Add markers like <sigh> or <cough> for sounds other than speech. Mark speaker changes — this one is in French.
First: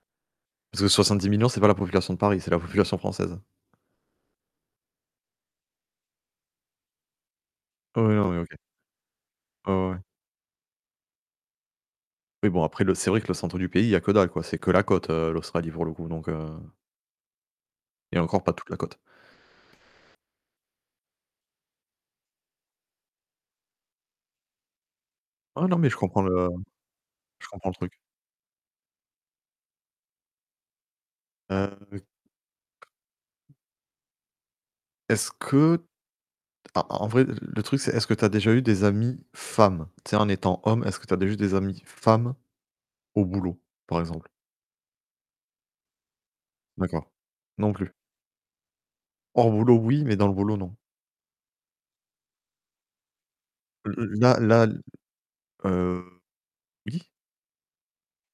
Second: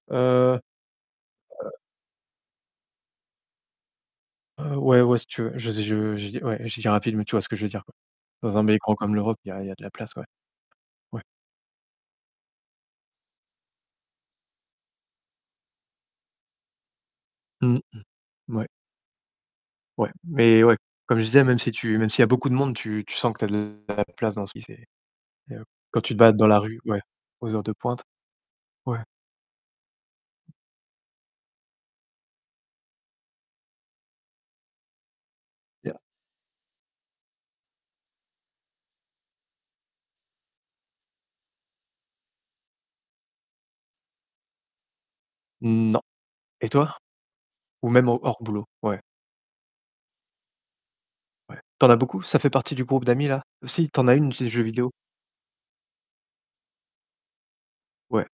Speaker 1: Heu,
Speaker 2: Parce que 70 000 000 c'est pas
Speaker 1: heu
Speaker 2: la population de Paris, c'est la population française.
Speaker 1: Heu ouais, ouais, si tu veux, je zé je dis, ouais, je dis rapidement, tu vois ce que veux dire quoi.
Speaker 2: Ouais, ouais. OK.
Speaker 1: Dans un bel écran comme l'Europe, il y a il y
Speaker 2: Ouais,
Speaker 1: a de la
Speaker 2: ouais.
Speaker 1: place ouais. Ouais.
Speaker 2: Mais bon après le c'est vrai que le centre du pays il y a que dalle quoi, c'est que la côte, heu, l'Australie pour le coup donc heu
Speaker 1: Mmh.
Speaker 2: Et encore pas
Speaker 1: Ouais.
Speaker 2: toute la côte.
Speaker 1: Ouais, mais ouais, comme je disais, même si tu, même s'il y beaucoup de monde, tu tu sens que tu as de la place dans ce lycée. Et
Speaker 2: Non, non, mais je
Speaker 1: quand tu te
Speaker 2: comprends
Speaker 1: balades dans
Speaker 2: le
Speaker 1: la rue, ouais,
Speaker 2: je
Speaker 1: aux heures
Speaker 2: comprends
Speaker 1: de
Speaker 2: le truc.
Speaker 1: pointe, ouais.
Speaker 2: Ah oui. Est-ce que,
Speaker 1: <unintelligible>
Speaker 2: en en vrai le truc c'est est-ce que tu as déjà eu des amis femmes? Tu sais en étant homme est-ce que tu as déjà eu des amis femmes au boulot par exemple?
Speaker 1: Non. Et toi?
Speaker 2: D'accord. Non
Speaker 1: Ou
Speaker 2: plus.
Speaker 1: même hors hors boulot, ouais.
Speaker 2: Hors boulot oui, mais dans le boulot non.
Speaker 1: Ouais. Tu en as beaucoup? Ça fait partie du groupe d'amis là? Si, tu
Speaker 2: Le
Speaker 1: en as une,
Speaker 2: la
Speaker 1: c'est jeux
Speaker 2: la.
Speaker 1: vidéo.
Speaker 2: Heu oui.
Speaker 1: Ouais.